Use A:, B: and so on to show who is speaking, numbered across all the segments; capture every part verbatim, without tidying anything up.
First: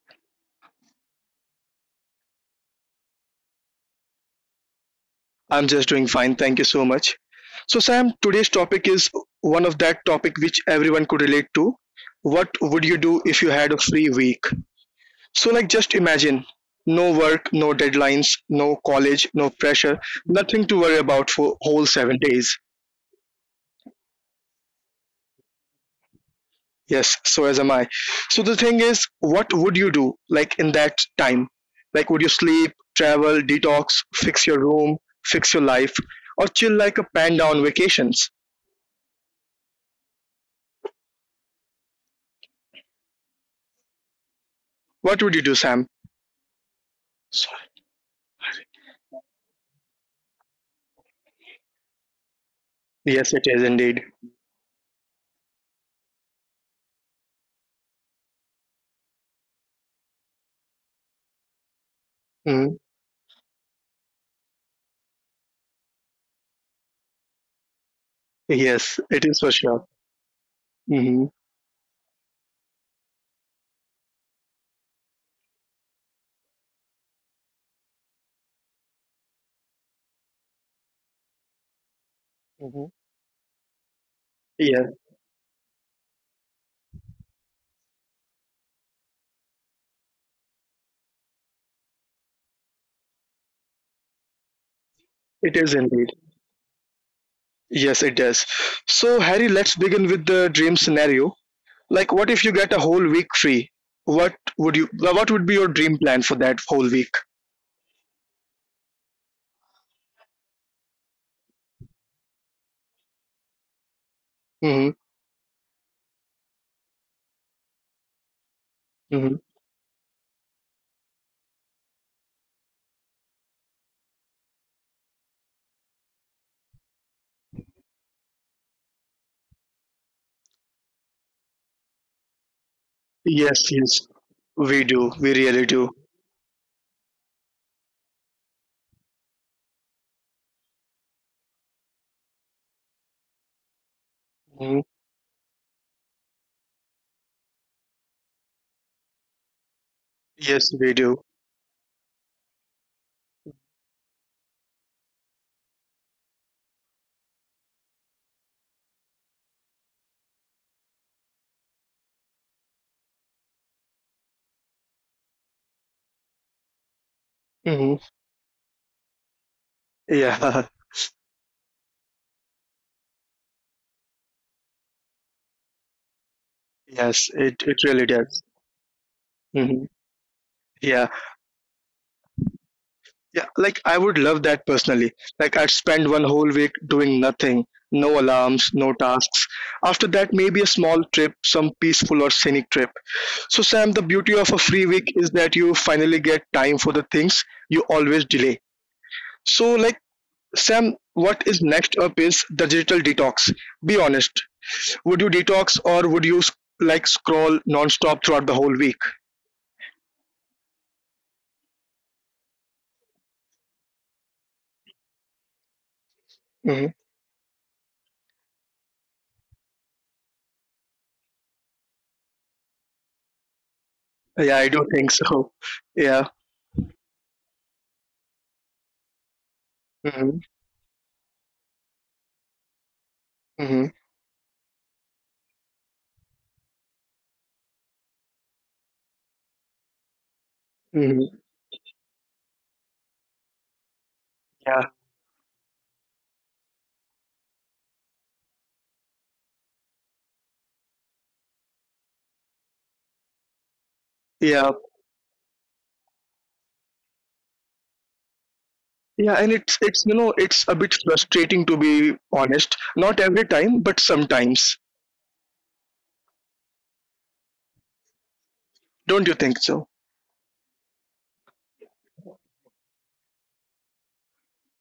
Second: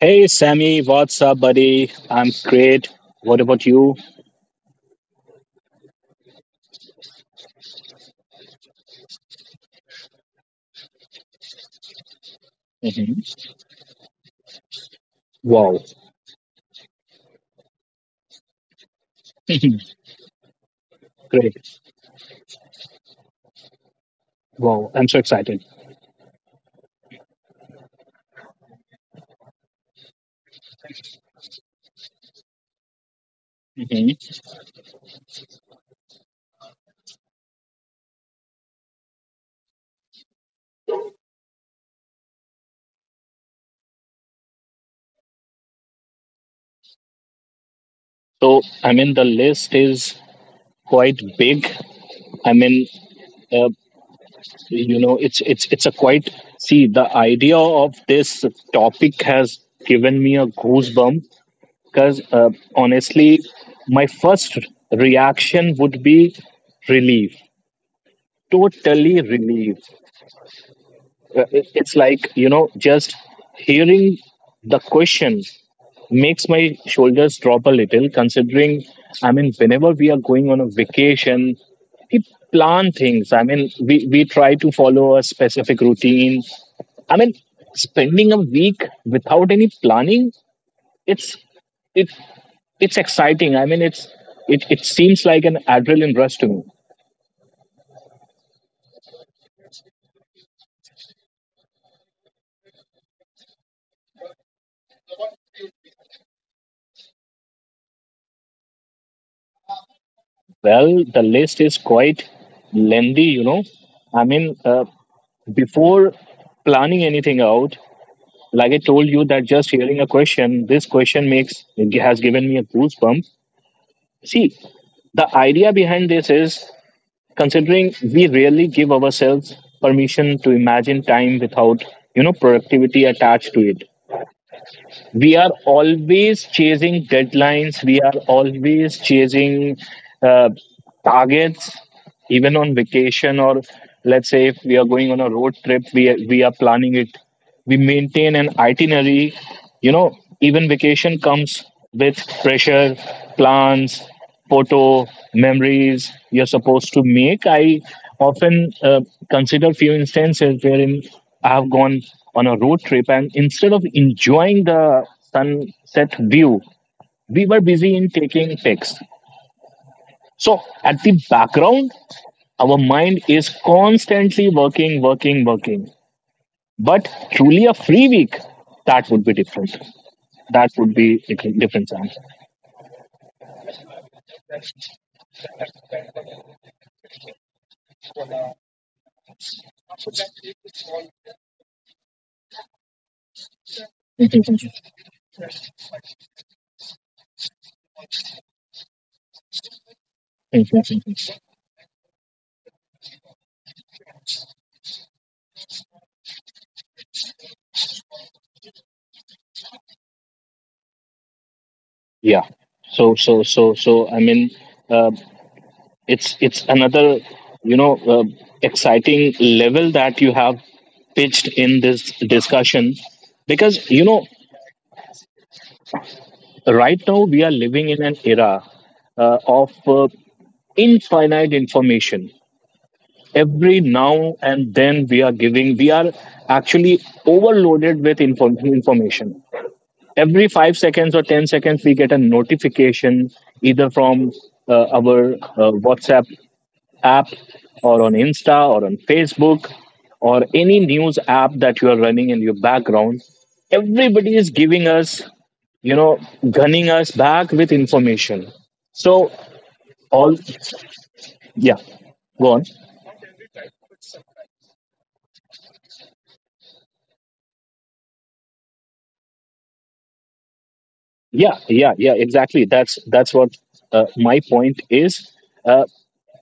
A: Hey Sammy, what's up, buddy? I'm great. What about you?
B: I'm just doing fine, thank you so much. So Sam, today's topic is one of that topic which everyone could relate to. What would you
A: hmm
B: do if you had a free week?
A: Wow,
B: So like just imagine no work, no deadlines, no college, no pressure, nothing
A: great.
B: to worry about for whole 7 days.
A: Wow, I'm so excited.
B: Yes, so as am I. So the thing is, what would you do like in that time? Like, would you sleep,
A: hmm
B: travel, detox, fix your room, fix your life, or chill like a panda on vacations? What would you do, Sam?
A: So, I mean,
B: Sorry.
A: the list is quite big. I mean, uh,
B: Yes, it
A: you know,
B: is
A: it's
B: indeed.
A: it's it's a quite see the idea of this topic has given me a goosebump because uh, honestly, my
B: Mhm.
A: first reaction would be relief, totally relief.
B: Yes, it is for sure.
A: Uh, it- It's like, you know,
B: Hmm.
A: just hearing the question makes my shoulders drop a little, considering, I mean, whenever we are going on a vacation, we plan things. I mean, we, we
B: Hmm.
A: try to follow a specific
B: Yes,
A: routine. I mean, spending a week without any planning, it's it it's exciting. I mean, it's it, it seems like an adrenaline rush to me.
B: it is indeed. Yes, it does. So, Harry, let's begin with the dream scenario. Like, what if you get a whole week free? What would you? What would be your dream plan for that whole week?
A: Well, the list is quite lengthy, you know. I mean, uh, before
B: Mm-hmm.
A: planning anything out, like I told you that just hearing a question, this
B: Mm-hmm.
A: question makes has given me a goosebump. See, the idea behind this is considering we rarely give ourselves permission to imagine time without you know productivity attached to it. We
B: Yes,
A: are
B: yes,
A: always
B: we do.
A: chasing
B: We really do.
A: deadlines, we are always chasing uh, targets, even on vacation. Or let's say if we are going on a road trip, we we are
B: Hmm.
A: planning it, we maintain an itinerary. you know Even vacation comes with
B: Yes, we
A: pressure,
B: do.
A: plans, photo memories you're supposed to make. I often uh, consider few instances wherein I have gone on a road trip, and instead of enjoying the sunset view, we were busy in taking pics.
B: Hmm.
A: So at the background,
B: Yeah.
A: our mind is constantly working, working, working. But truly a free week, that
B: Yes,
A: would be
B: it, it
A: different.
B: really does.
A: That would be different,
B: Hmm.
A: different, Sam.
B: Yeah, yeah. Like I would love that personally. Like I'd spend one whole week doing nothing, no alarms, no tasks. After that, maybe a small trip, some peaceful or scenic trip. So, Sam, the beauty of a free week is that you finally get time for the things you always delay.
A: Mhm.
B: So, like, Sam, what is next up is the digital detox. Be honest, would you detox or would you s- like scroll nonstop throughout the whole week?
A: Yeah. So, so, so, so. I mean, uh, it's it's another, you know, uh,
B: Hmm.
A: exciting level that you have pitched in this discussion, because you know,
B: Yeah, I do think
A: right
B: so.
A: now we are
B: Yeah.
A: living in an era uh, of uh, infinite
B: Hmm.
A: information. Every now and then we are
B: Hmm.
A: giving we are actually overloaded with inform- information. Every five seconds or ten seconds we get a
B: Hmm.
A: notification either from uh, our uh, WhatsApp
B: Yeah.
A: app, or on Insta, or on Facebook, or any news app that you are running in your background. Everybody is giving us, you know
B: Yeah.
A: gunning us back with information. So all,
B: Yeah. And it's it's
A: yeah,
B: you know it's a
A: go on.
B: bit frustrating to be honest. Not every time, but sometimes. Don't you think so?
A: Yeah, yeah, yeah, exactly. That's that's what uh, my point is. uh,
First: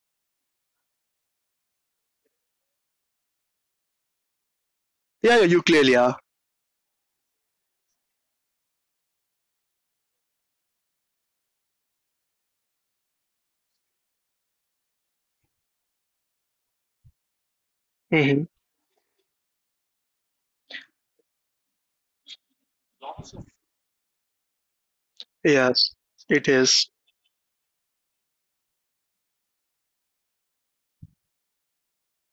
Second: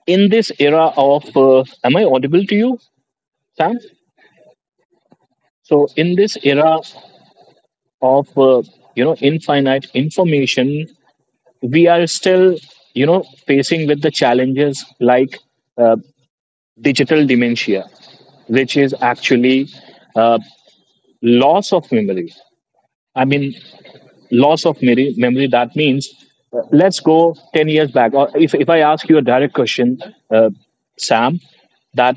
A: in this era of uh, am I audible to you, Sam?
B: Yeah. Yeah, you
A: So
B: clearly are.
A: in this era of uh, you know infinite information, we are still you know facing with the challenges, like uh, digital dementia,
B: Hmm.
A: which is actually uh, loss of memory. I mean, loss of memory, memory that
B: Yes,
A: means
B: it
A: uh,
B: is.
A: let's go ten years back. Or if, if I ask you a direct question, uh, Sam, that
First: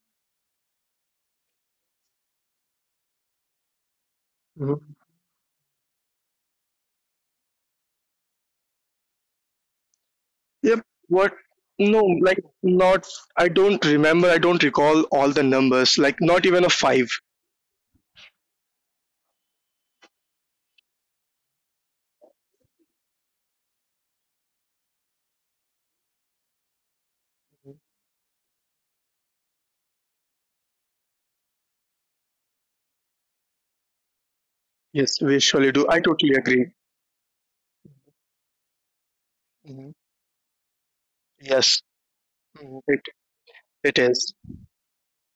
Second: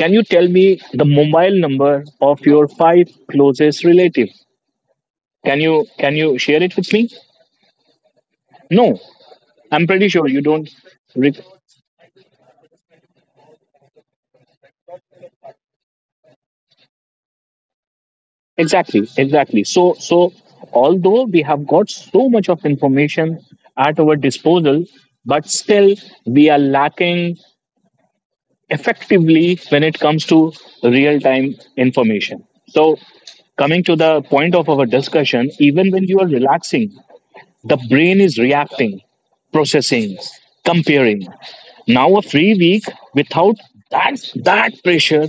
A: can you tell me the mobile number of your five closest relative?
B: Mhm.
A: Can you can you share it with me? No, I'm pretty sure you don't
B: Yep. What?
A: rec-
B: No, like not. I don't remember. I don't recall all the numbers. Like not even a five.
A: exactly, exactly. So so although we have got so much of information at our disposal, but still we are lacking
B: Mhm.
A: effectively when it comes to real time information. So, coming to the point of our
B: Yes, we
A: discussion,
B: surely do.
A: even
B: I
A: when you are
B: totally agree.
A: relaxing, the brain is reacting,
B: Mhm.
A: processing, comparing.
B: Yes.
A: Now, a free
B: Mhm.
A: week
B: it
A: without
B: it
A: that,
B: is.
A: that pressure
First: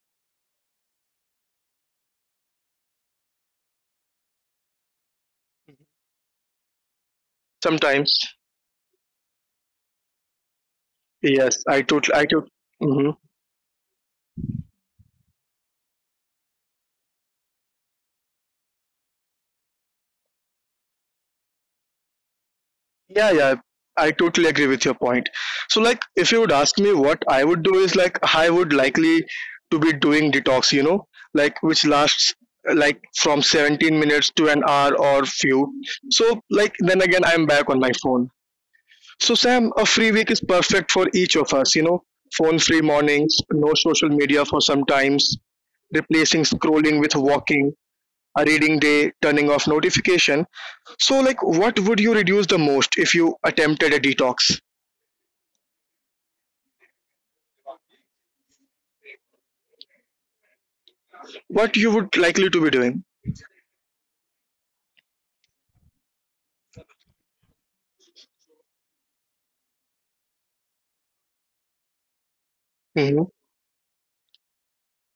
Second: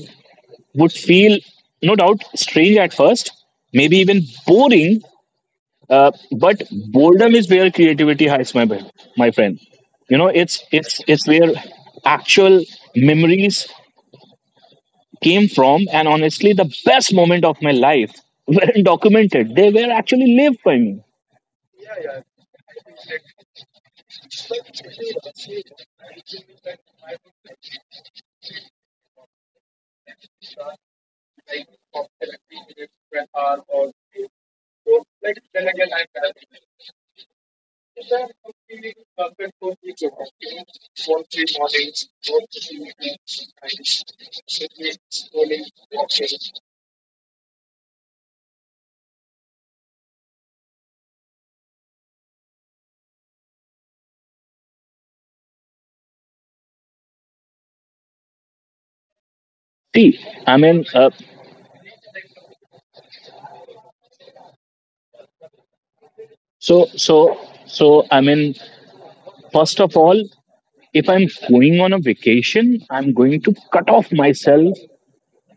A: would feel, no doubt, strange at first, maybe even boring.
B: Mhm.
A: Uh, but boredom is where
B: Sometimes,
A: creativity hides, my, br- my friend. You know, it's it's it's where
B: yes, I totally, I
A: actual
B: totally.
A: memories came from, and honestly, the best moment of my life weren't documented. They were actually lived by me.
B: Yeah, yeah, I totally agree with your point. So, like, if you would ask me what I would do is like I would likely to be doing detox, you know, like which lasts uh, like from 17 minutes to an hour or few. So, like, then again, I'm back on my phone. So, Sam, a free week is perfect for each of us, you know, phone free mornings, no social media for some times, replacing scrolling with walking, a reading day, turning off notification. So, like, what would you reduce the most if you attempted a detox?
A: See, I mean, uh,
B: What you would likely to be doing?
A: so, so, so, I mean, first of all, if I'm going on a vacation, I'm going to
B: Mm-hmm.
A: cut off myself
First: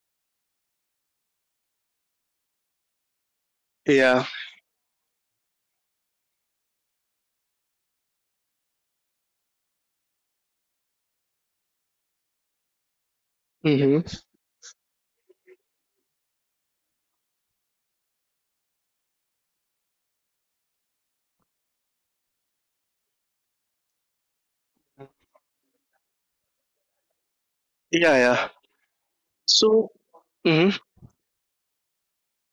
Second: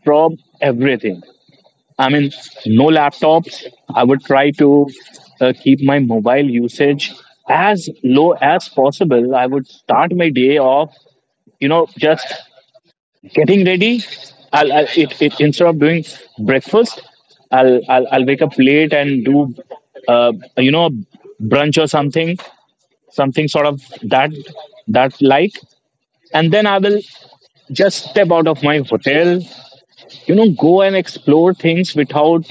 A: from everything. I mean, no laptops. I
B: Yeah.
A: would try to uh, keep my mobile usage as low as possible. I would start my day off, you know, just getting
B: Mm-hmm.
A: ready. I'll, I'll it, it instead of doing breakfast, I'll, I'll i'll wake up late and do uh, you know brunch or something something sort of that that like. And then I will just
B: Yeah,
A: step out
B: yeah.
A: of my hotel,
B: So,
A: you know
B: hmm
A: go and explore things without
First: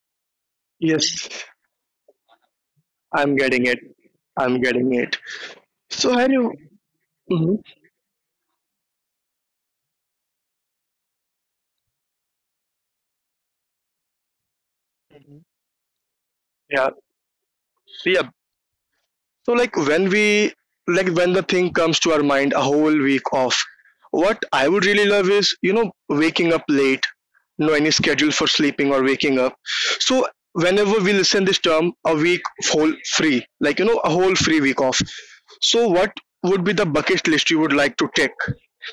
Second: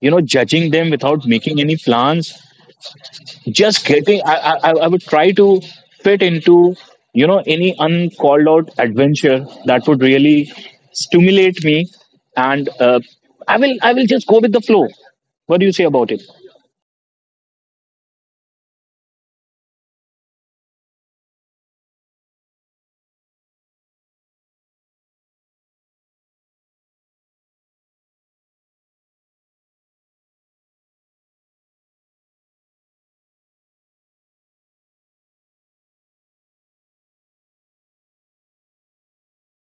A: you know judging them, without
B: yes,
A: making any plans.
B: I'm getting it.
A: Just getting I,
B: I'm
A: I i
B: getting
A: would
B: it.
A: try to
B: So,
A: fit
B: have you?
A: into, you know
B: Hmm.
A: any uncalled out adventure that would really stimulate me. And uh, i will i will just go with the flow. What do you say about it?
B: Yeah. So, yeah. So like when we, like when the thing comes to our mind a whole week off, what I would really love is, you know, waking up late, no any schedule for sleeping or waking up. So whenever we listen this term, a week whole free, like you know, a whole free week off. So what would be the bucket list you would like to tick?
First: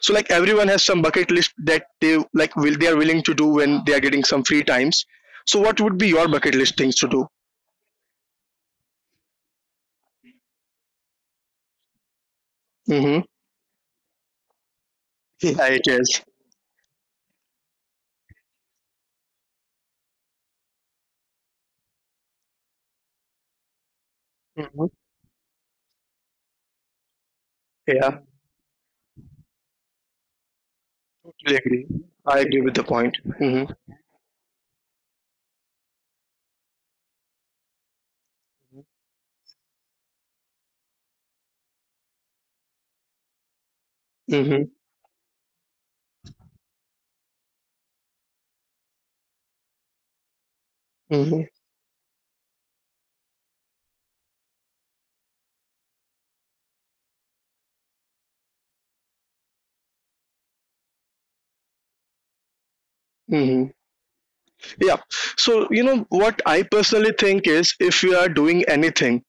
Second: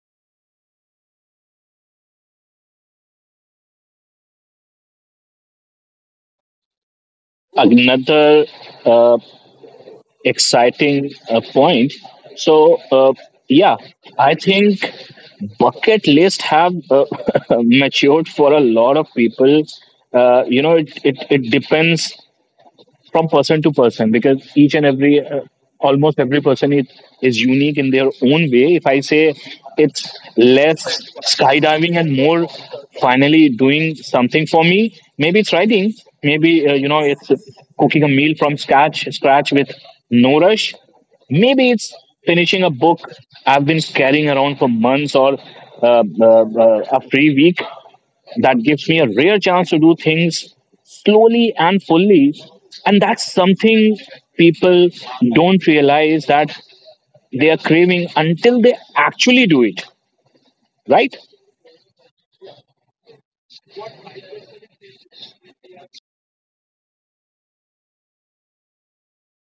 B: So like everyone has some bucket list that they like will they are willing to do when they are getting some free times. So what would be your bucket list things to do?
A: Another uh, exciting uh, point. So uh,
B: Mm-hmm.
A: yeah, I think
B: Yeah, it
A: bucket
B: is.
A: list have uh, matured for a lot of people. uh, you know it, it, it depends from person to person because each and
B: Mhm.
A: every uh, almost every person is, is unique in their
B: Yeah.
A: own way, if I say. It's less
B: Totally agree.
A: skydiving and more
B: I agree with the point.
A: finally
B: Hmm.
A: doing something for me. Maybe it's writing, maybe uh, you know it's cooking a meal from scratch scratch with no rush. Maybe it's finishing a book I've been carrying around for
B: Hmm.
A: months. Or uh, uh, uh, a free week that gives me a rare chance to do things slowly
B: Hmm.
A: and fully. And that's something people don't realize that they are craving until they actually do it, right?
B: Hmm. Yeah. So, you know, what I personally think is if we are doing anything,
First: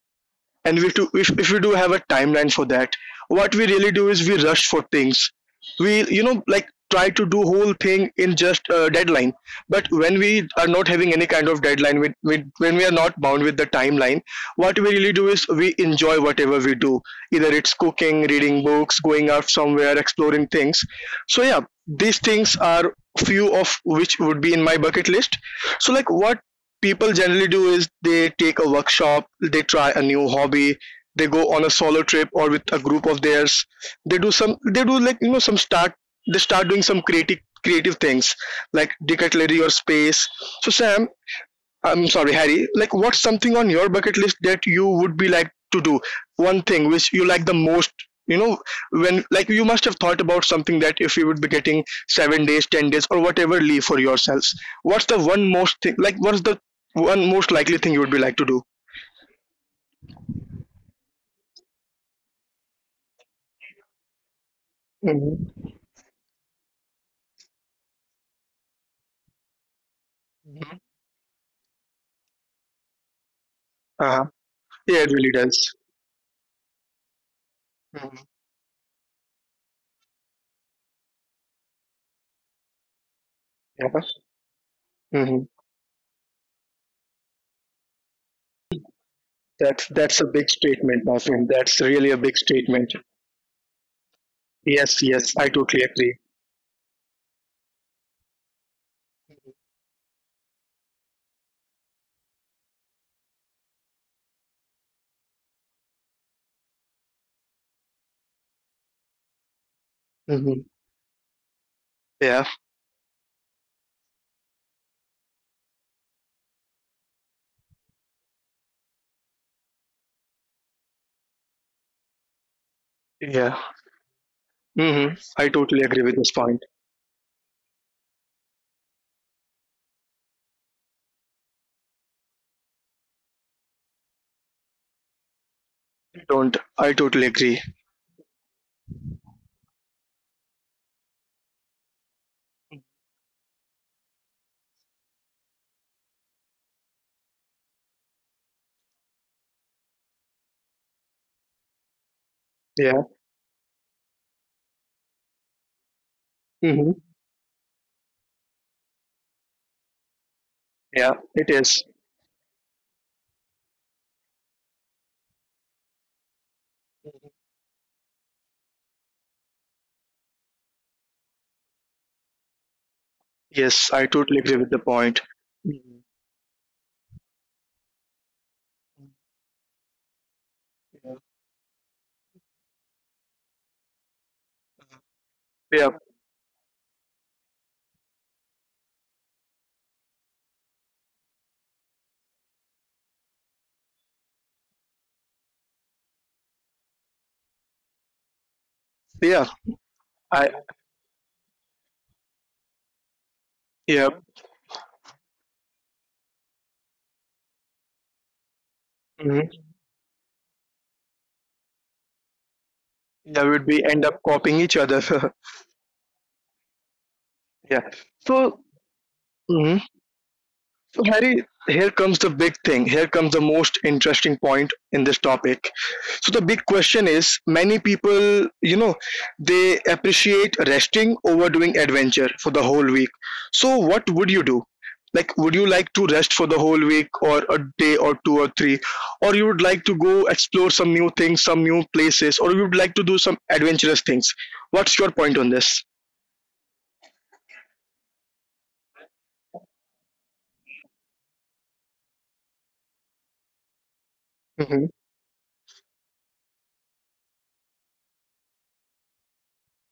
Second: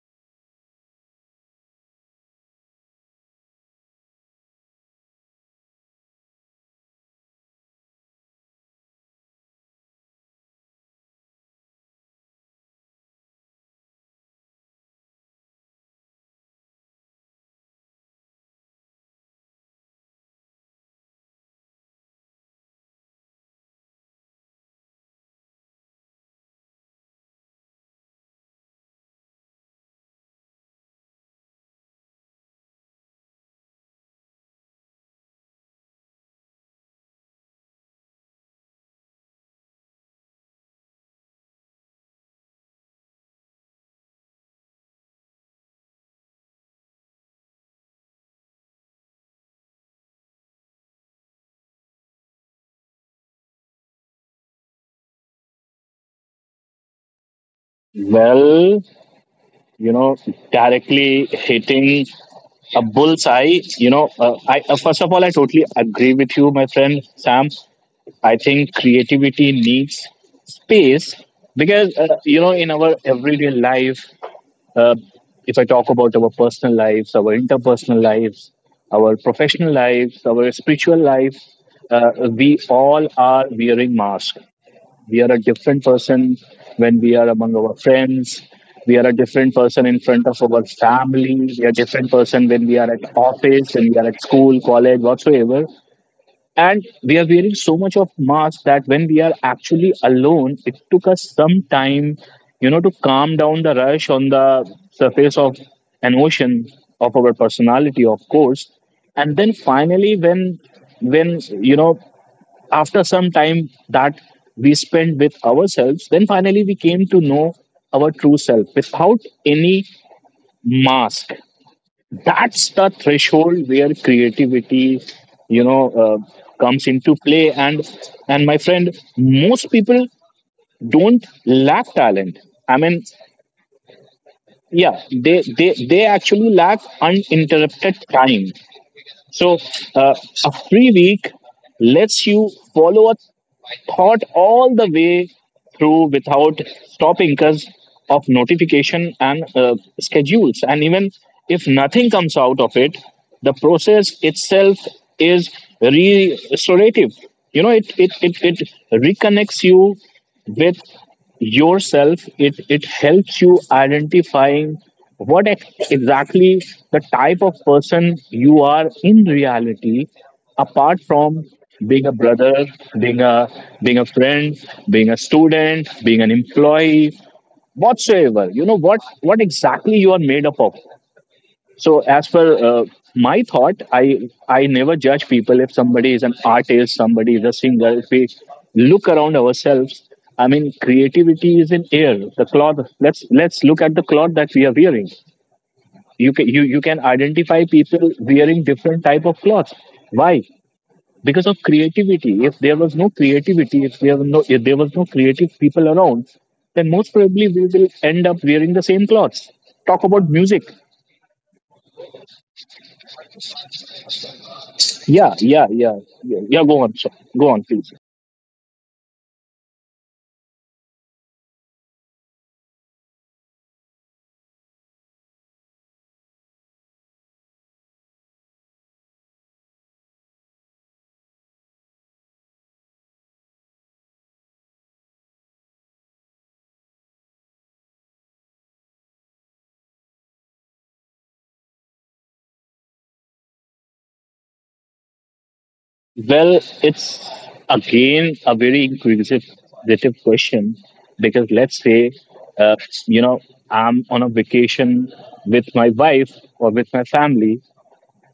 B: and we do, if, if we do have a timeline for that, what we really do is we rush for things. We, you know, like try to do whole thing in just a deadline, but when we are not having any kind of deadline, with, with when we are not bound with the timeline, what we really do is we enjoy whatever we do, either it's cooking, reading books, going out somewhere, exploring things. So yeah, these things are few of which would be in my bucket list. So like what people generally do is they take a workshop, they try a new hobby, they go on a solo trip or with a group of theirs. They do some, they do like you know some start, they start doing some creative creative things like decathlon or space. So Sam, I'm sorry, Harry. Like, what's something on your bucket list that you would be like to do? One thing which you like the most, you know, when like you must have thought about something that if you would be getting seven days, ten days, or whatever leave for yourselves, what's the one most thing? Like, what's the one most likely thing you would be like to do?
A: Well you know directly hitting a bullseye. You know uh, I
B: Mm-hmm.
A: uh, First of all, I totally agree with you, my friend, Sam. I think creativity
B: Mm-hmm.
A: needs space, because uh, you know in our
B: Uh-huh.
A: everyday life.
B: Yeah, it really does.
A: Uh, if I talk about our personal lives,
B: Mhm.
A: our interpersonal lives, our professional lives, our spiritual lives, uh, we
B: Yeah.
A: all are wearing masks.
B: Hmm.
A: We are a different person when we are among our friends.
B: That's
A: We are a
B: that's a big
A: different person in
B: statement, my
A: front of
B: friend.
A: our
B: That's really a
A: family.
B: big
A: We are a
B: statement.
A: different person when we are at office, when we are
B: Yes,
A: at
B: yes, I
A: school,
B: totally
A: college,
B: agree.
A: whatsoever. And we are wearing so much of mask that when we are actually alone, it took us some time, you know to calm down the rush on the surface of an ocean of our personality, of course. And then
B: Hmm.
A: finally, when when
B: Yeah,
A: you know after some time that we spent with ourselves, then finally we came to know our true self without any mask.
B: yeah.
A: That's the threshold where
B: Mm-hmm. I totally
A: creativity,
B: agree with this
A: you
B: point.
A: know uh, comes into play. And and my friend, most people don't lack talent. I mean, yeah, they they
B: Don't
A: they
B: I totally
A: actually
B: agree.
A: lack uninterrupted time. So uh, a free week lets you follow a thought all the way through without stopping because of notification and uh, schedules. And even if nothing
B: Yeah.
A: comes out of it, the process itself is
B: Mm-hmm.
A: re- restorative. you know it, it it it reconnects you
B: Yeah, it
A: with
B: is.
A: yourself. It it helps you identifying what ex- exactly the type of person you are in reality, apart from being a brother,
B: Yes, I
A: being a
B: totally agree with the
A: being a
B: point.
A: friend,
B: Mhm.
A: being a student, being an employee, whatsoever. you know what what exactly you are made up of. So as per uh, my thought, i i
B: Yeah.
A: never judge people, if somebody is an artist, somebody is a singer. If we look around ourselves, I mean, creativity is in air. The cloth, let's let's look at the cloth that we are wearing. You can you, you can identify people
B: Yeah.
A: wearing different
B: I
A: type of clothes. Why? Because of creativity. If
B: yeah.
A: there was no creativity, if there were no if there was no creative people around, then most probably we will
B: Mm-hmm.
A: end up wearing the same clothes. Talk about music.
B: Yeah, we'd be end up copying each other.
A: Yeah, yeah, yeah, yeah,
B: Yeah.
A: yeah, go on, sir.
B: So,
A: Go on, please.
B: mm-hmm. So, Harry, here comes the big thing. Here comes the most interesting point in this topic. So, the big question is many people, you know, they appreciate resting over doing adventure for the whole week. So, what would you do? Like, would you like to rest for the whole week or a day or two or three? Or you would like to go explore some new things, some new places, or you would like to do some adventurous things? What's your point on this?
A: Well, it's again a very inquisitive inquisitive question, because let's say, uh, you
B: Mm-hmm.
A: know, I'm on a vacation with my wife or with my family.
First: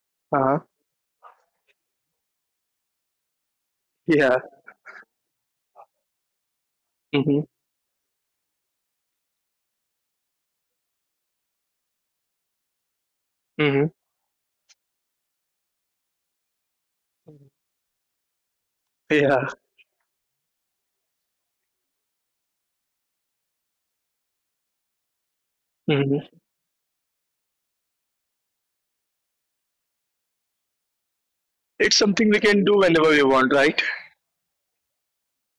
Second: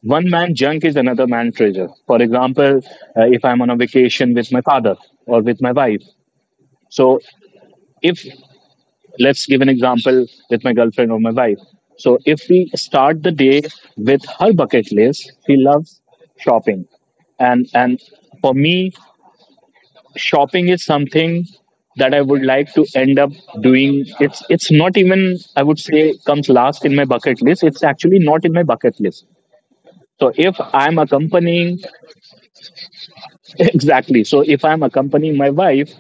A: One man
B: Uh-huh.
A: junk is another man treasure. For example, uh, if I'm on a vacation
B: Yeah.
A: with my father or with my wife, so
B: Mm-hmm.
A: if let's give an example with my girlfriend or my wife. So if we start the day with her bucket list, she loves shopping. And and for me,
B: Mm-hmm.
A: shopping is something that I would like to end up doing. It's it's not even, I would say, comes
B: Yeah.
A: last in my bucket list. It's actually not in my bucket list. So if I'm accompanying,
B: It's something we can do whenever we want, right?
A: exactly, so if I'm accompanying my wife,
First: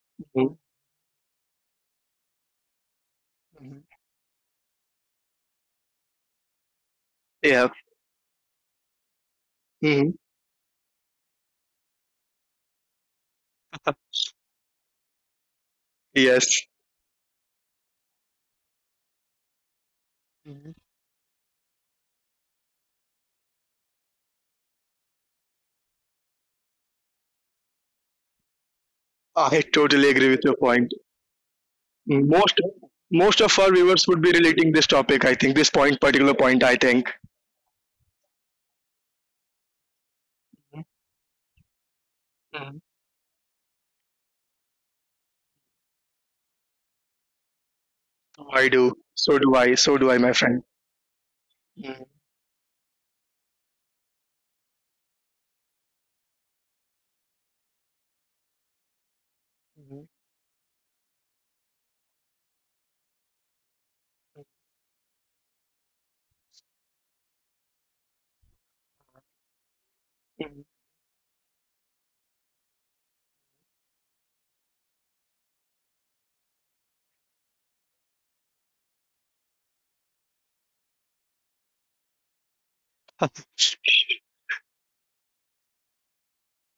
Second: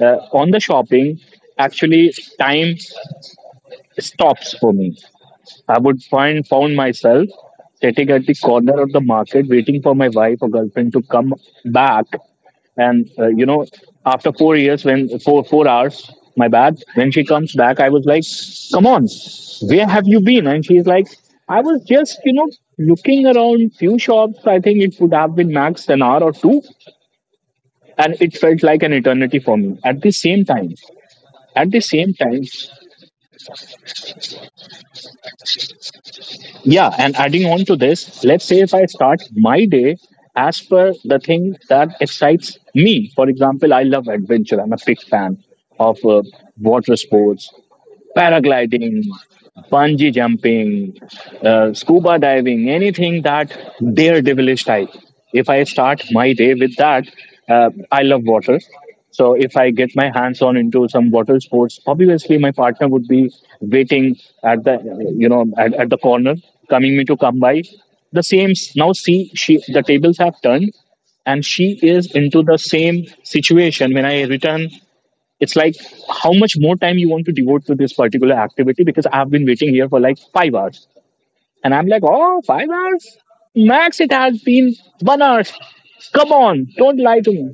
A: uh, on
B: Mhm.
A: the shopping, actually time
B: Mhm.
A: stops for me. I would find found myself
B: Yeah.
A: sitting at the corner of the market, waiting for my
B: Mhm.
A: wife or girlfriend to come back. And uh, you know, after four years, when four four hours, my
B: Yes.
A: bad. When she comes back, I was like, "Come on, where have you been?" And
B: Mhm.
A: she's like, "I was just, you know, looking around few shops. I think it would have been max an hour or two, and it felt like an eternity for
B: I
A: me." At the
B: totally agree
A: same
B: with your
A: time,
B: point.
A: at the same time
B: Most most of our viewers would be relating this topic, I think, this point, particular point, I
A: yeah, and
B: think.
A: adding on to this, let's say if I start my day as per
B: Mhm.
A: the thing that excites
B: Mhm.
A: me. For example, I love adventure. I'm a big fan of uh, water sports,
B: I
A: paragliding,
B: do. So do I.
A: bungee
B: So do I, my friend.
A: jumping, uh, scuba
B: Mhm.
A: diving, anything that daredevilish type. If I start my day with that, uh, I love water. So if I get my hands
B: Mhm.
A: on into some water sports, obviously my partner would be waiting at the you know at, at the corner, coming me to come by. The same s- now see, she the tables have turned
B: Mhm.
A: and she is into the same situation. When I return, it's like, "How much more time you want to devote to this particular activity? Because I've been waiting here for like five hours." And I'm like, "Oh, five hours? Max it has been one hour. Come on, don't lie to me."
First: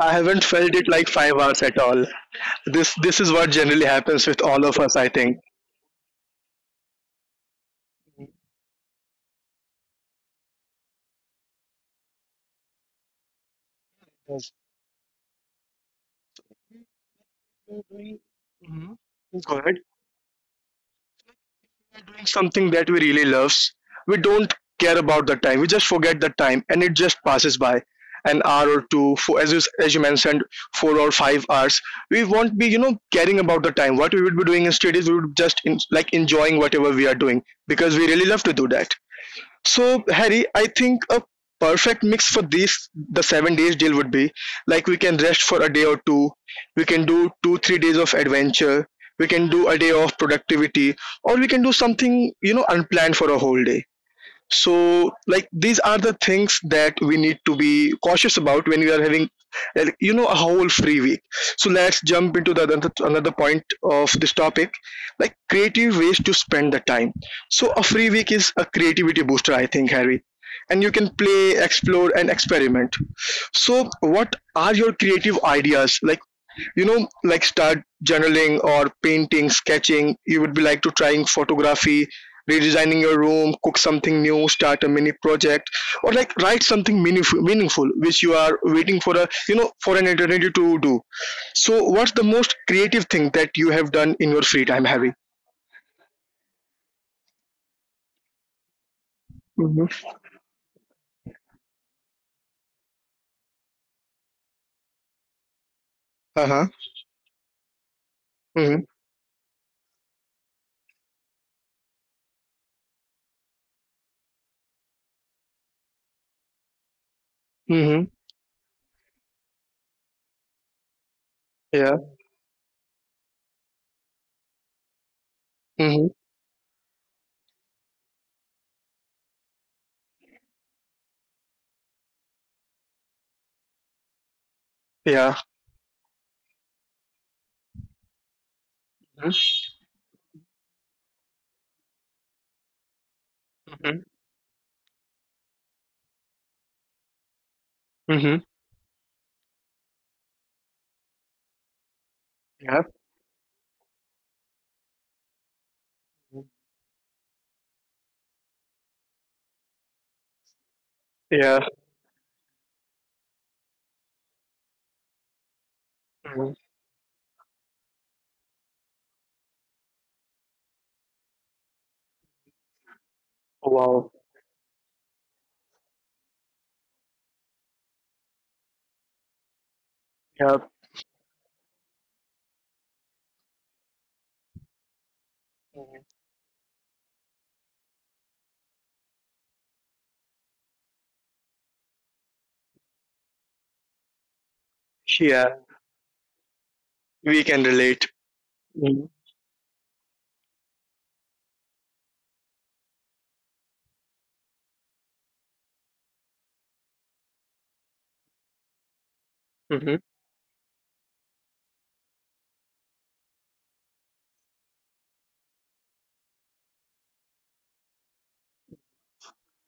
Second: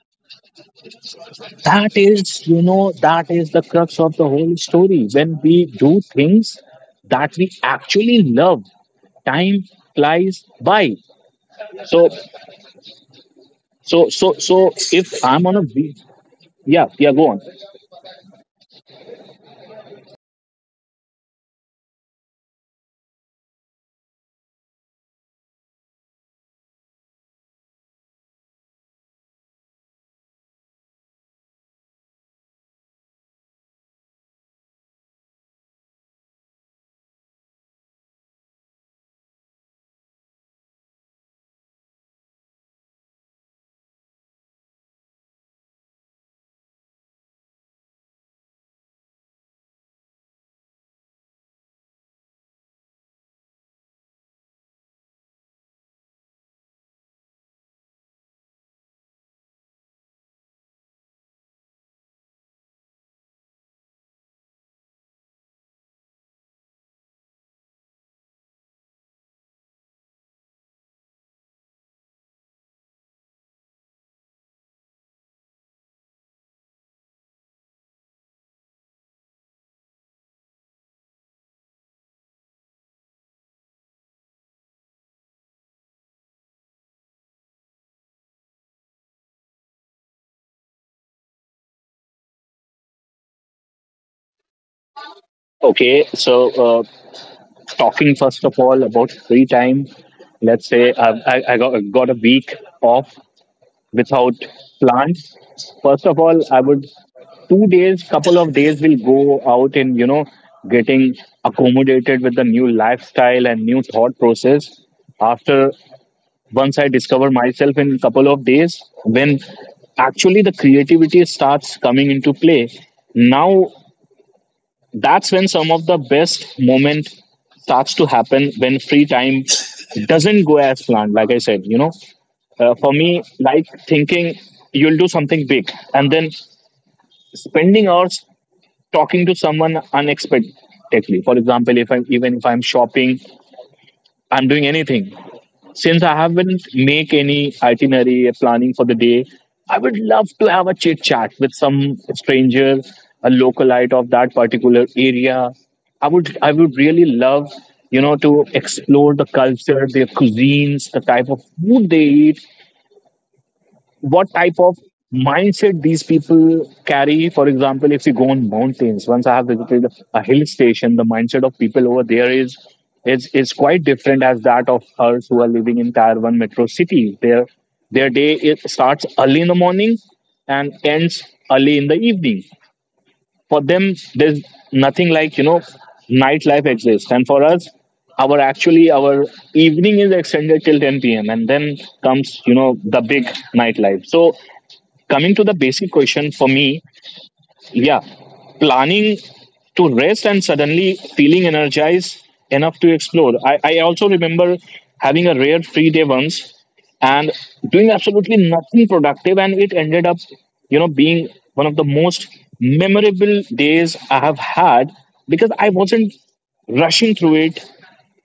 B: I haven't felt it like five hours at
A: That
B: all.
A: is, you know
B: This this
A: that
B: is
A: is
B: what
A: the
B: generally
A: crux of the
B: happens with
A: whole
B: all of us,
A: story.
B: I
A: When
B: think.
A: we do things that we actually
B: Mhm.
A: love, time flies by. so so so
B: Yes.
A: so if I'm on a beach, yeah, yeah, go on.
B: Mhm. Go ahead. Doing something that we really loves, we don't care about the time. We just forget the time, and it just passes by an hour or two. For as you as you mentioned, four or five hours. We won't be you know caring about the time. What we would be doing instead is we would just in, like enjoying whatever we are doing, because we really love to do that. So, Harry, I think a perfect mix for these the seven days deal would be like we can rest for a day or two, we can do two, three days of adventure, we can do a day of productivity, or we can do something you know unplanned for a whole day. So like these are the things that we need to be cautious about when we are having, like, you know a whole free week. So let's jump into the another, another point of this topic, like creative ways to spend the time. So a free week is a creativity booster, I think, Harry, and you can play, explore, and experiment. So what are your creative ideas, like, you know, like start journaling or painting, sketching, you would be like to trying photography, redesigning your room, cook something new, start a mini project, or like write something meaningful meaningful which you are waiting for, a you know, for an eternity to do. So what's the most creative thing that you have done in your free time, Harry?
A: Okay. So, uh,
B: Mm-hmm.
A: talking first of all about free time. Let's say I, I, I got, got a week off without
B: Uh-huh.
A: plans. First of all, I
B: Mm-hmm.
A: would two days, couple of days will go out in, you know getting accommodated with the new lifestyle and new thought process. After
B: Mm-hmm.
A: once I discover myself in couple of days, when
B: Yeah.
A: actually the creativity starts coming into play. Now
B: Mm-hmm.
A: that's when some of the best moment starts to happen, when free time doesn't go as planned. Like I said, you know uh, for me,
B: Yeah.
A: like, thinking you'll do something big and then
B: Mm-hmm.
A: spending hours talking to someone unexpectedly. For example, if i'm
B: Mm-hmm.
A: even if I'm shopping, I'm doing anything. Since I haven't make any itinerary planning for the day, I would love to have a chit
B: Yeah.
A: chat with some stranger, a localite of that
B: Mm-hmm.
A: particular area. I would I would really love, you know to explore the culture,
B: Yeah.
A: their cuisines, the type of food they eat, what type of
B: Hmm.
A: mindset these people carry. For example, if you go on mountains, once I have visited a hill station, the mindset of people over there
B: Wow.
A: is is is quite different as that of us who are living in Tier One metro city. Their their day, it
B: Yeah.
A: starts early in the morning and ends early in the evening. For them,
B: Mhm.
A: there's nothing like, you know nightlife exists. And for us, our actually our evening is extended till ten p m, and then comes, you know the big
B: Yeah.
A: nightlife. So coming to the
B: We
A: basic
B: can
A: question
B: relate.
A: for me,
B: Mm-hmm.
A: yeah, planning to rest and suddenly feeling energized enough to explore. I, I also remember having a rare free day once and doing absolutely nothing productive, and it ended up, you know, being one of the most memorable days I have had, because I wasn't rushing through it.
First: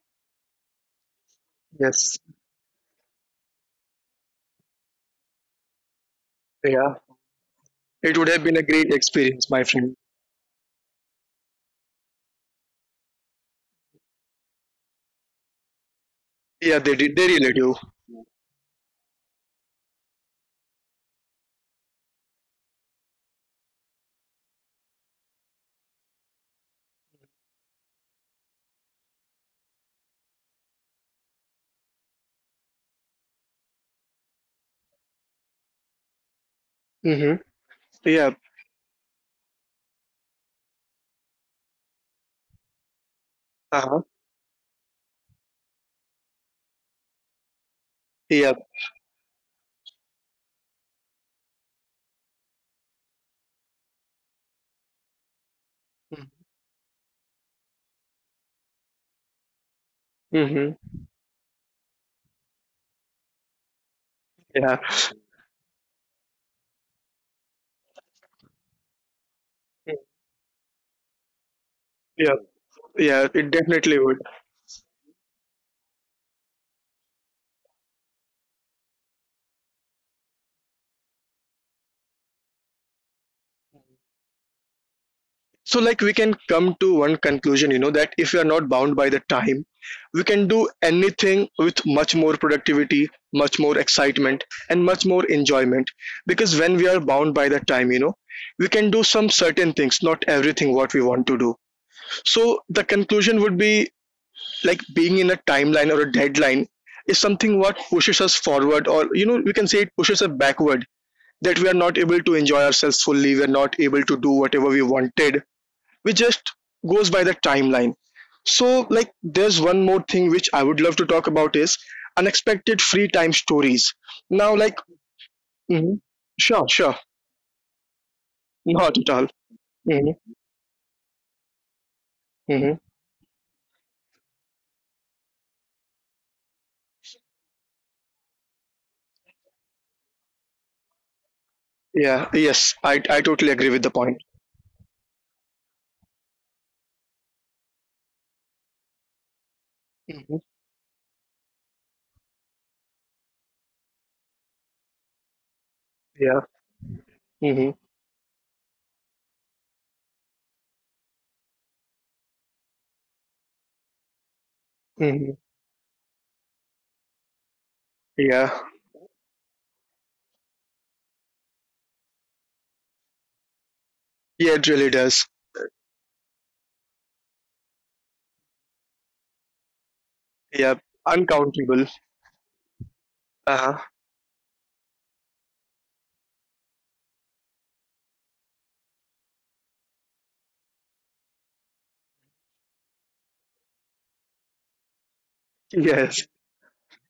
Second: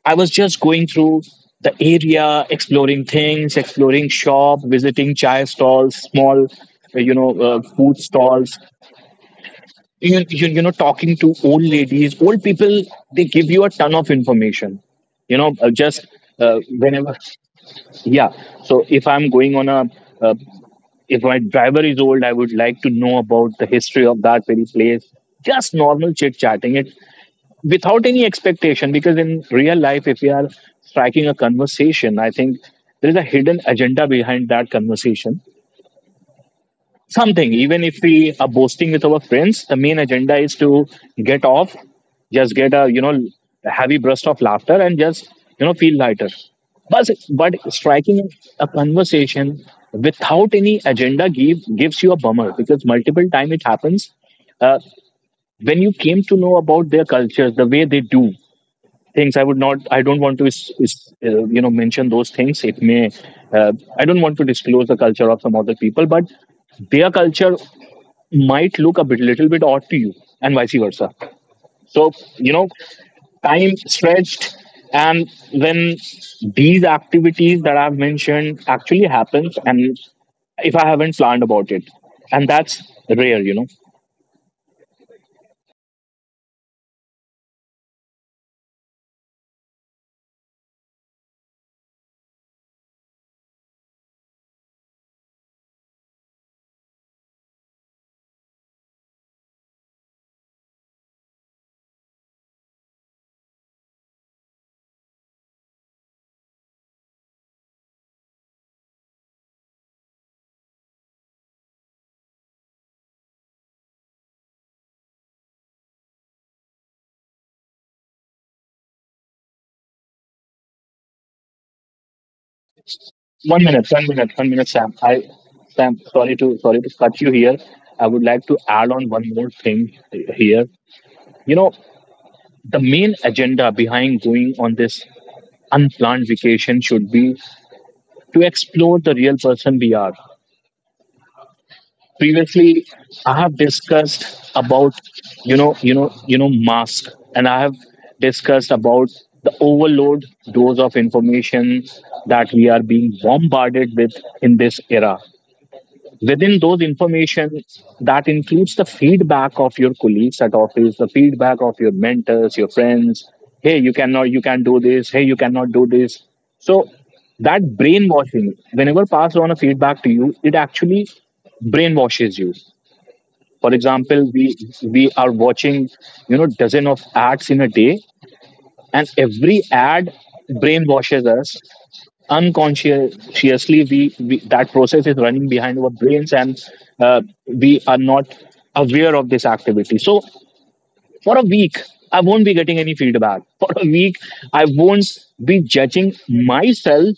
A: I was just going through the
B: Yes.
A: area, exploring things, exploring shop, visiting chai stalls, small,
B: Yeah.
A: uh, you know, uh, food
B: It would have
A: stalls.
B: been a great experience, my friend.
A: You, you, you know, talking to old ladies, old people, they give you a ton of information. You know, uh, just uh,
B: Yeah, they
A: whenever,
B: did. They really do.
A: yeah. So if I'm going on a, uh, if my driver is old, I would like to know about the history of that very place. Just normal chit chatting. It, without any expectation, because in real life, if we are striking a conversation, I think there is a hidden agenda behind that conversation. Something,
B: Mm-hmm.
A: even if we are
B: Yeah.
A: boasting with our friends, the main agenda is to get off, just get a, you know heavy burst
B: Uh-huh.
A: of laughter and just, you know feel lighter. But but striking a
B: Yeah.
A: conversation without any agenda give, gives you a bummer, because multiple time it happens, uh, when you came to know about their cultures, the way they do things. I would not, I don't want to is,
B: Mm-hmm.
A: is, uh, you know, mention those things. It may, uh, I don't want to disclose the
B: Yeah.
A: culture of some other people, but their culture might look a bit little bit odd to you and vice versa. So, you know,
B: Yeah. Yeah.
A: time
B: It definitely
A: stretched.
B: would.
A: And when these activities that I've mentioned actually happens, and if I haven't planned about it, and that's rare, you know.
B: So, like, we can come to one conclusion, you know, that if we are not bound by the time, we can do anything with much more productivity, much more excitement, and much more enjoyment. Because when we are bound by the time, you know, we can do some certain things, not everything what we want to do. So, the conclusion would be like being in a timeline or a deadline is something what pushes us forward, or you know we can say it pushes us backward, that we are not able to enjoy ourselves fully, we are not able to do whatever we wanted, we just goes by the timeline. So like there's one more thing which I would love to talk about, is unexpected free
A: One
B: time
A: minute, one minute,
B: stories
A: one minute, Sam.
B: now,
A: I,
B: like
A: Sam, sorry
B: Mhm.
A: to sorry to
B: Sure,
A: cut you
B: sure.
A: here. I would like to add on one
B: Not
A: more
B: at all.
A: thing
B: Hmm.
A: here. You know, the main
B: Hmm.
A: agenda behind going on this unplanned vacation should be to explore the real person we are.
B: Yeah,
A: Previously,
B: yes, i
A: I have
B: i totally agree with the
A: discussed
B: point.
A: about, you know you know you know mask, and I have discussed about the overload
B: Hmm.
A: dose of information that we are being bombarded with in this era. Within
B: Yeah.
A: those information,
B: Hmm.
A: that includes the feedback of your colleagues at office, the feedback of your mentors, your friends. Hey, you cannot, you can do this. Hey, you
B: Hmm.
A: cannot do this. So that brainwashing,
B: Yeah,
A: whenever passed on a feedback to you, it actually brainwashes you. For example, we
B: yeah, it really
A: we
B: does.
A: are watching, you know, dozen of ads in a day, and every ad
B: Yep.
A: brainwashes us
B: Uncountable. Uh-huh.
A: unconsciously. We, we that process is running behind our brains. And, uh, we are not aware of this activity. So for a week, I won't be getting any feedback for a week. I won't be judging
B: Yes.
A: myself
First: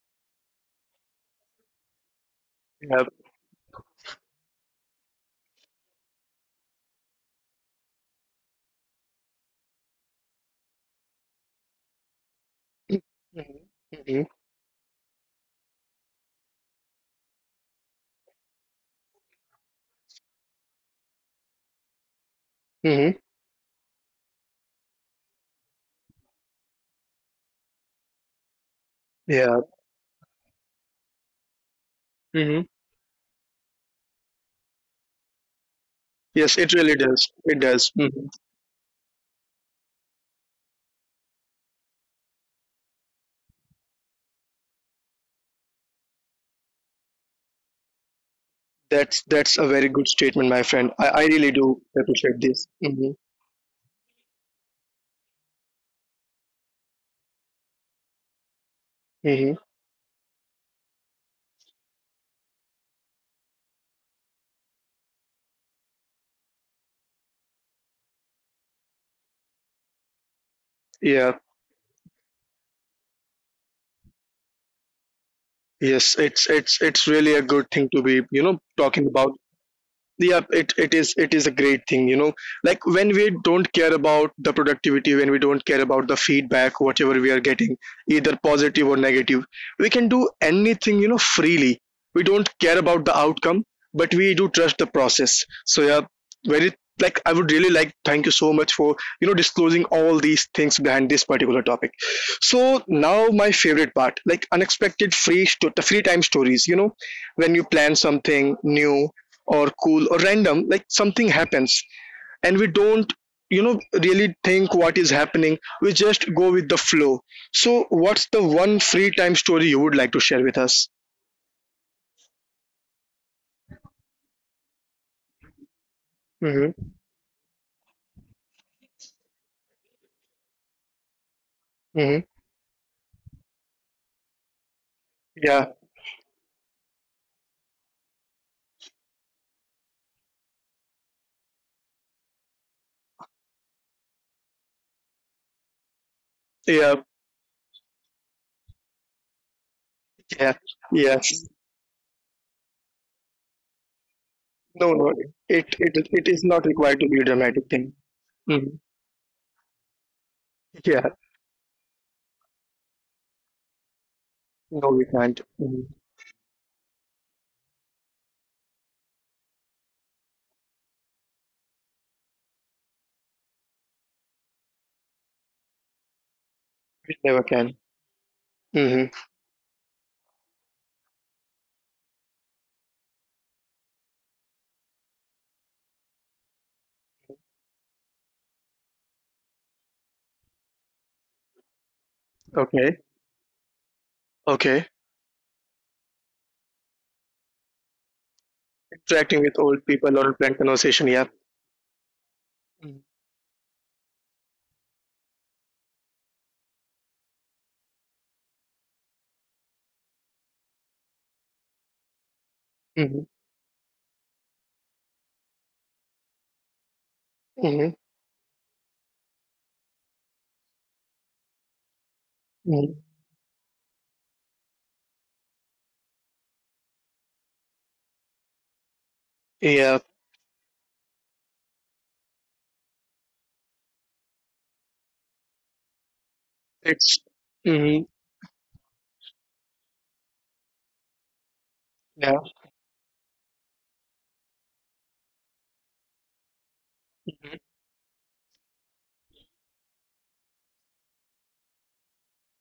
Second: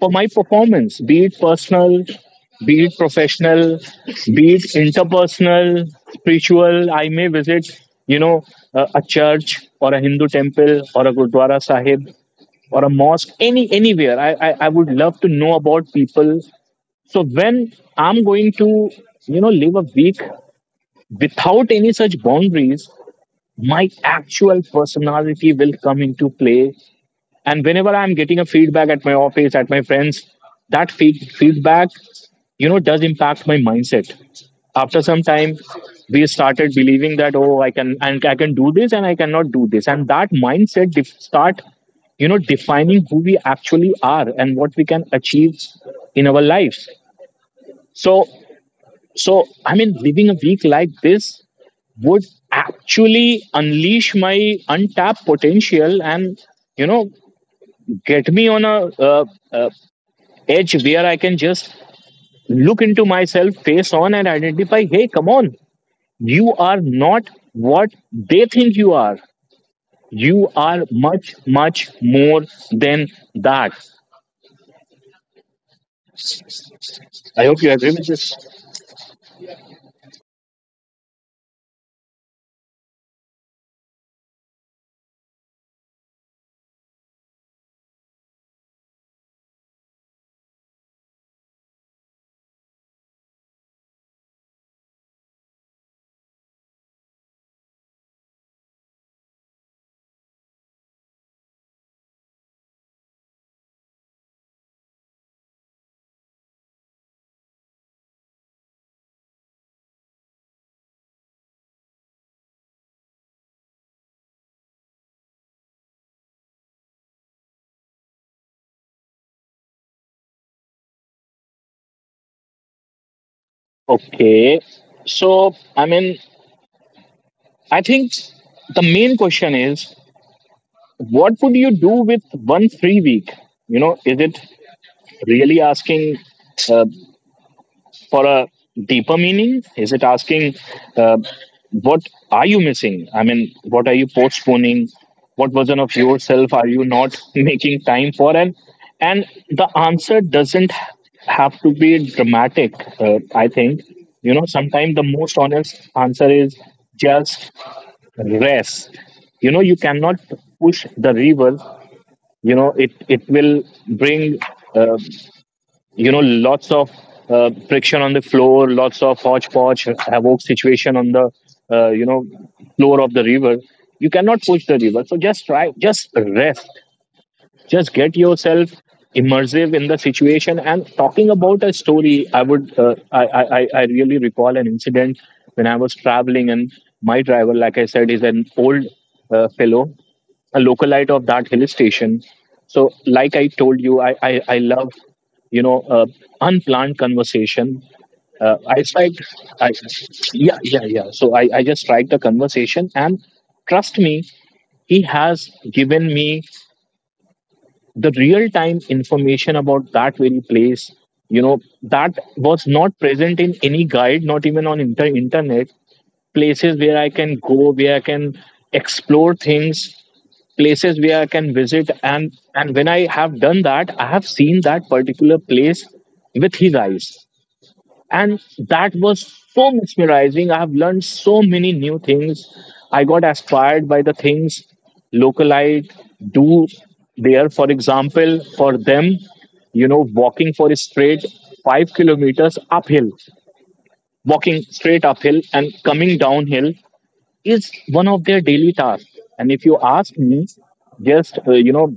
A: for my performance, be it personal, be it
B: Yep.
A: professional, be it interpersonal, spiritual. I may visit, you know, a, a church or a Hindu temple or a gurdwara sahib or a mosque,
B: Mhm.
A: any anywhere.
B: Mhm.
A: I, I i would love to know about people. So when I'm going to, you know, live a week without any such boundaries,
B: Mhm.
A: my actual personality will come into play. And whenever I'm getting a feedback at my office,
B: Yeah.
A: at my friends, that feed, feedback, you
B: Mhm.
A: know, does impact my mindset. After some time, we
B: Yes,
A: started
B: it really
A: believing that,
B: does.
A: "Oh,
B: It
A: I can,
B: does.
A: and I
B: Mhm.
A: can do this, and I cannot do this." And that mindset def- start, you know, defining who we actually are and what we can achieve in our lives. So, so
B: That's
A: I
B: that's a
A: mean,
B: very good
A: living a week
B: statement, my
A: like
B: friend. I,
A: this
B: I really do
A: would
B: appreciate this. Mhm.
A: actually unleash my untapped potential and, you know, get me on a, uh, uh,
B: Mhm.
A: edge where I can just look into myself face on and identify, "Hey, come on, you are not what they think you are. You are much,
B: Yeah.
A: much more than that."
B: Yes, it's it's
A: I
B: it's
A: hope you
B: really a
A: agree with
B: good thing
A: this.
B: to be, you know, talking about. Yeah, it, it is, it is a great thing, you know, like when we don't care about the productivity, when we don't care about the feedback whatever we are getting, either positive or negative, we can do anything, you know, freely. We don't care about the outcome, but we do trust the process. So yeah, very, like I would really like thank you so much for, you know, disclosing all these things behind this particular topic. So now my favorite part, like unexpected free sto- the free time stories, you know, when you plan something new or cool or random, like something happens and we don't, you know, really think what is happening, we just go with the flow. So what's the one free time story you would like to share with us?
A: Okay. So, I mean,
B: Mm-hmm.
A: I think the main question is, what would
B: Mm-hmm.
A: you do with one free week? You know, is it
B: Yeah.
A: really asking, uh, for a deeper meaning? Is it asking, uh, what are you missing? I mean, what are you postponing? What version of
B: Yeah,
A: yourself are you not making time for? And and the
B: yeah,
A: answer doesn't
B: yes.
A: have to be dramatic. Uh, I think,
B: No,
A: you know,
B: no,
A: sometimes the
B: it it
A: most
B: it is
A: honest
B: not
A: answer
B: required to
A: is
B: be a dramatic thing.
A: just
B: Mhm.
A: rest. You know, you cannot
B: Yeah.
A: push the river. You know, it it will
B: No,
A: bring,
B: we can't.
A: Uh,
B: Mhm.
A: you know, lots of, uh, friction on the floor, lots of hodgepodge havoc situation on the, uh, you know, floor of the river. You cannot push the river, so just try, just
B: We
A: rest,
B: never can.
A: just get
B: Hmm.
A: yourself immersive in the situation. And talking about a story, I would, uh, I, I i I really recall an incident when I was traveling. And my driver, like I said, is an old, uh, fellow, a localite of that hill
B: Okay.
A: station. So like I told
B: Okay,
A: you, I I, I love, you know, uh, unplanned conversation.
B: interacting
A: Uh,
B: with
A: I
B: old
A: strike,
B: people or plant
A: I
B: conversation, yeah.
A: Yeah, yeah, yeah. So I I just strike the conversation, and trust me, he has given me the real time information about that very place. You know, that
B: Mm-hmm.
A: was not present in any guide, not even on inter- internet. Places where
B: Mm-hmm.
A: I can go, where I can explore things, places where I can visit. And and when I have done that, I have seen that particular place with his eyes, and that was
B: Mm-hmm.
A: so mesmerizing. I have learned so many new things. I got inspired by the things localite
B: It's
A: do
B: Hmm.
A: there. For example, for them, you know, walking for a straight
B: Yeah.
A: five kilometers uphill, walking straight uphill and coming downhill, is one of their daily tasks. And if you ask me, just, uh, you know,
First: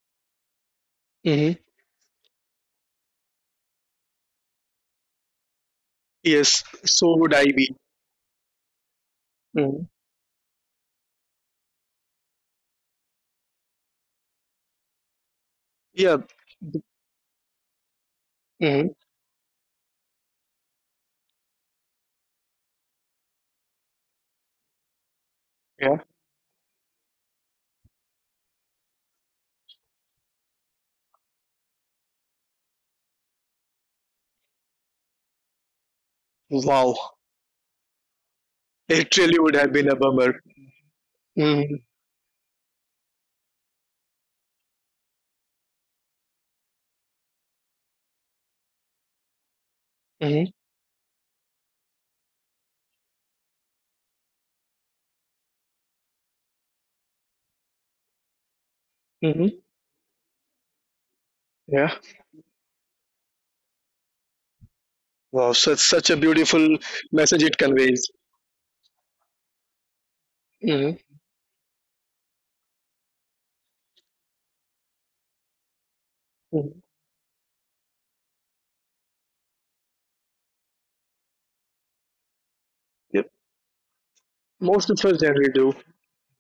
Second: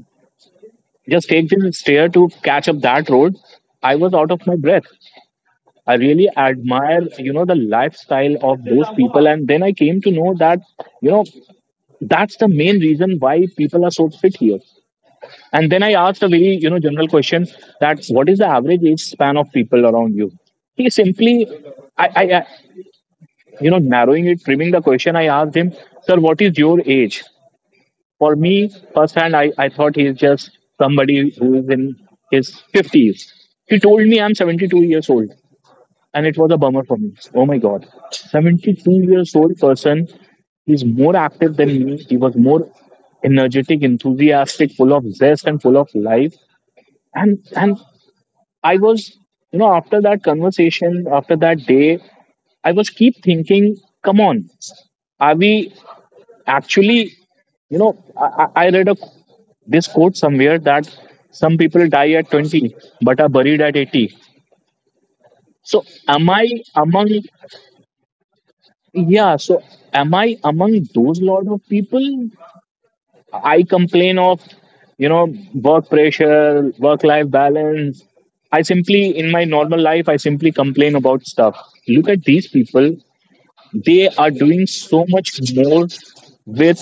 A: just take
B: Hmm.
A: this stair to catch up that road, I was out of my breath. I really
B: Yes,
A: admire,
B: so
A: you
B: would
A: know, the
B: I be.
A: lifestyle of those people. And then I
B: Hmm.
A: came to know that, you know, that's the main reason why people are so fit here. And then I asked a
B: Yeah.
A: very, you know, general question, that what is the average age
B: Hmm.
A: span of people around you? He simply, I, I, I you know, narrowing it, trimming the question, I asked him,
B: Yeah.
A: sir, what is your age? For me, firsthand, I, I thought he's just somebody who is in his fifties. He told me, I'm seventy-two years old, and it was a bummer for me.
B: Wow.
A: Oh my God, seventy-two years
B: It
A: old
B: really would have
A: person,
B: been a bummer.
A: he's more active than me.
B: Hmm.
A: He was more energetic, enthusiastic, full of zest and full of life. And and I was, you know, after that
B: Hmm.
A: conversation, after that day, I was keep thinking, come on, are we actually, you know, I, I I read a this
B: Hmm.
A: quote somewhere, that some people die
B: Yeah.
A: at twenty but are buried at eighty, so
B: Wow. Such
A: am I
B: such a
A: among,
B: beautiful message it conveys.
A: yeah, so am I among those
B: Hmm.
A: lot of people? I complain of, you know, work pressure, work
B: Hmm.
A: life balance. I simply, in my normal life, I simply complain about stuff. Look at these people,
B: Yep.
A: they are doing so
B: Most
A: much
B: of us
A: more
B: generally do.
A: with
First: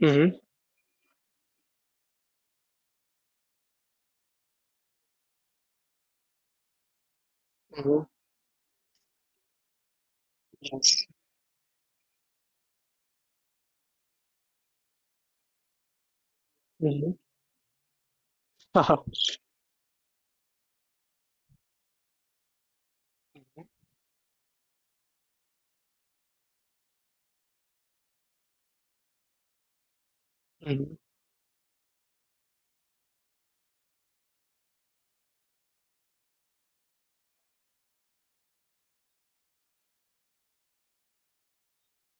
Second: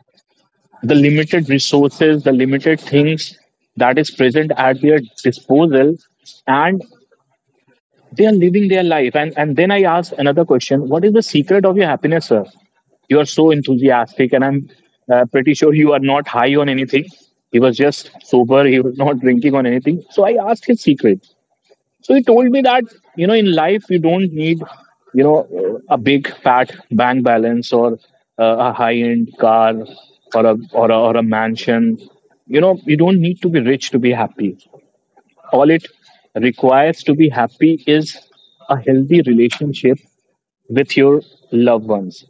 B: Hmm.
A: the limited resources, the limited things that is present at their disposal, and
B: Hmm.
A: they are living their life. and and then I ask another question, what
B: Yes.
A: is the secret of your happiness, sir? You are so enthusiastic, and I'm, uh, pretty sure you are not high on anything.
B: Hmm.
A: He was just sober, he was not
B: Hmm.
A: drinking on anything. So I asked his secret. So he told me that, you know, in life, you don't need, you know, a big fat bank balance or, uh, a high end car, or a, or a or a mansion. You know, you don't need to be rich to be happy. All it requires to be happy is a healthy relationship with your loved ones.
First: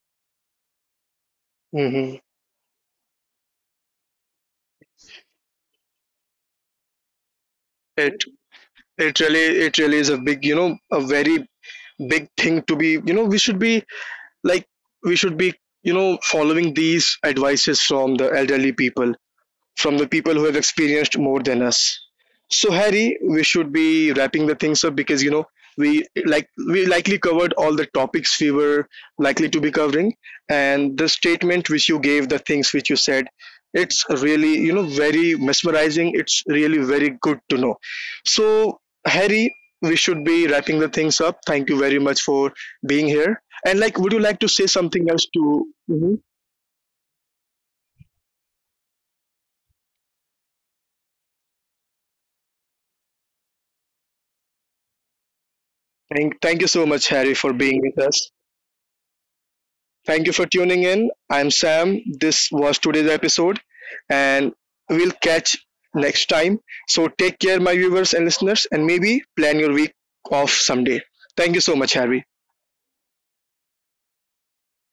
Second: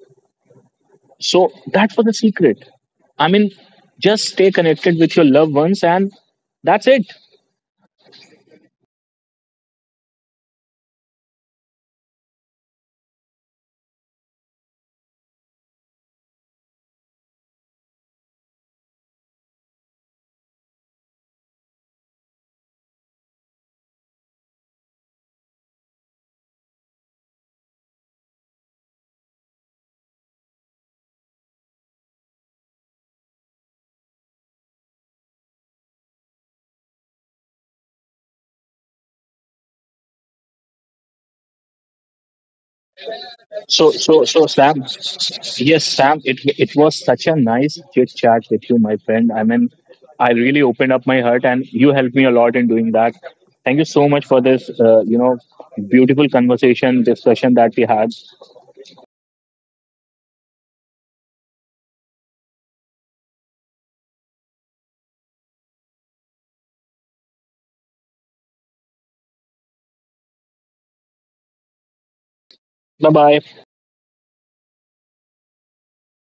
A: So that was the
B: Hmm.
A: secret. I mean, just stay connected with your loved ones, and that's it.
B: It it really it really is a big, you know, a very big thing to be, you know, we should be, like we should be, you know, following these advices from the elderly people, from the people who have experienced more than us. So Harry, we should be wrapping the things up, because you know we like we likely covered all the topics we were likely to be covering, and the statement which you gave, the things which you said, it's really you know very mesmerizing. It's really very good to know. So Harry, we should be wrapping the things up. Thank you very much for being here. And
A: So,
B: like, would you
A: so,
B: like
A: so,
B: to say
A: Sam.
B: something else to?
A: Yes, Sam.
B: Mhm.
A: It it was such a nice chit chat with you, my friend. I mean, I really opened up my heart, and you helped me a lot in doing that. Thank you so much for this, uh, you know, beautiful conversation
B: Thank, thank you
A: discussion
B: so
A: that we
B: much,
A: had.
B: Harry, for being with us. Thank you for tuning in. I'm Sam. This was today's episode, and we'll catch next time. So take care, my viewers and listeners, and maybe plan your week off someday. Thank you so
A: Bye
B: much, Harry.
A: bye.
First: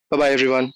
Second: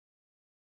B: Bye bye, everyone.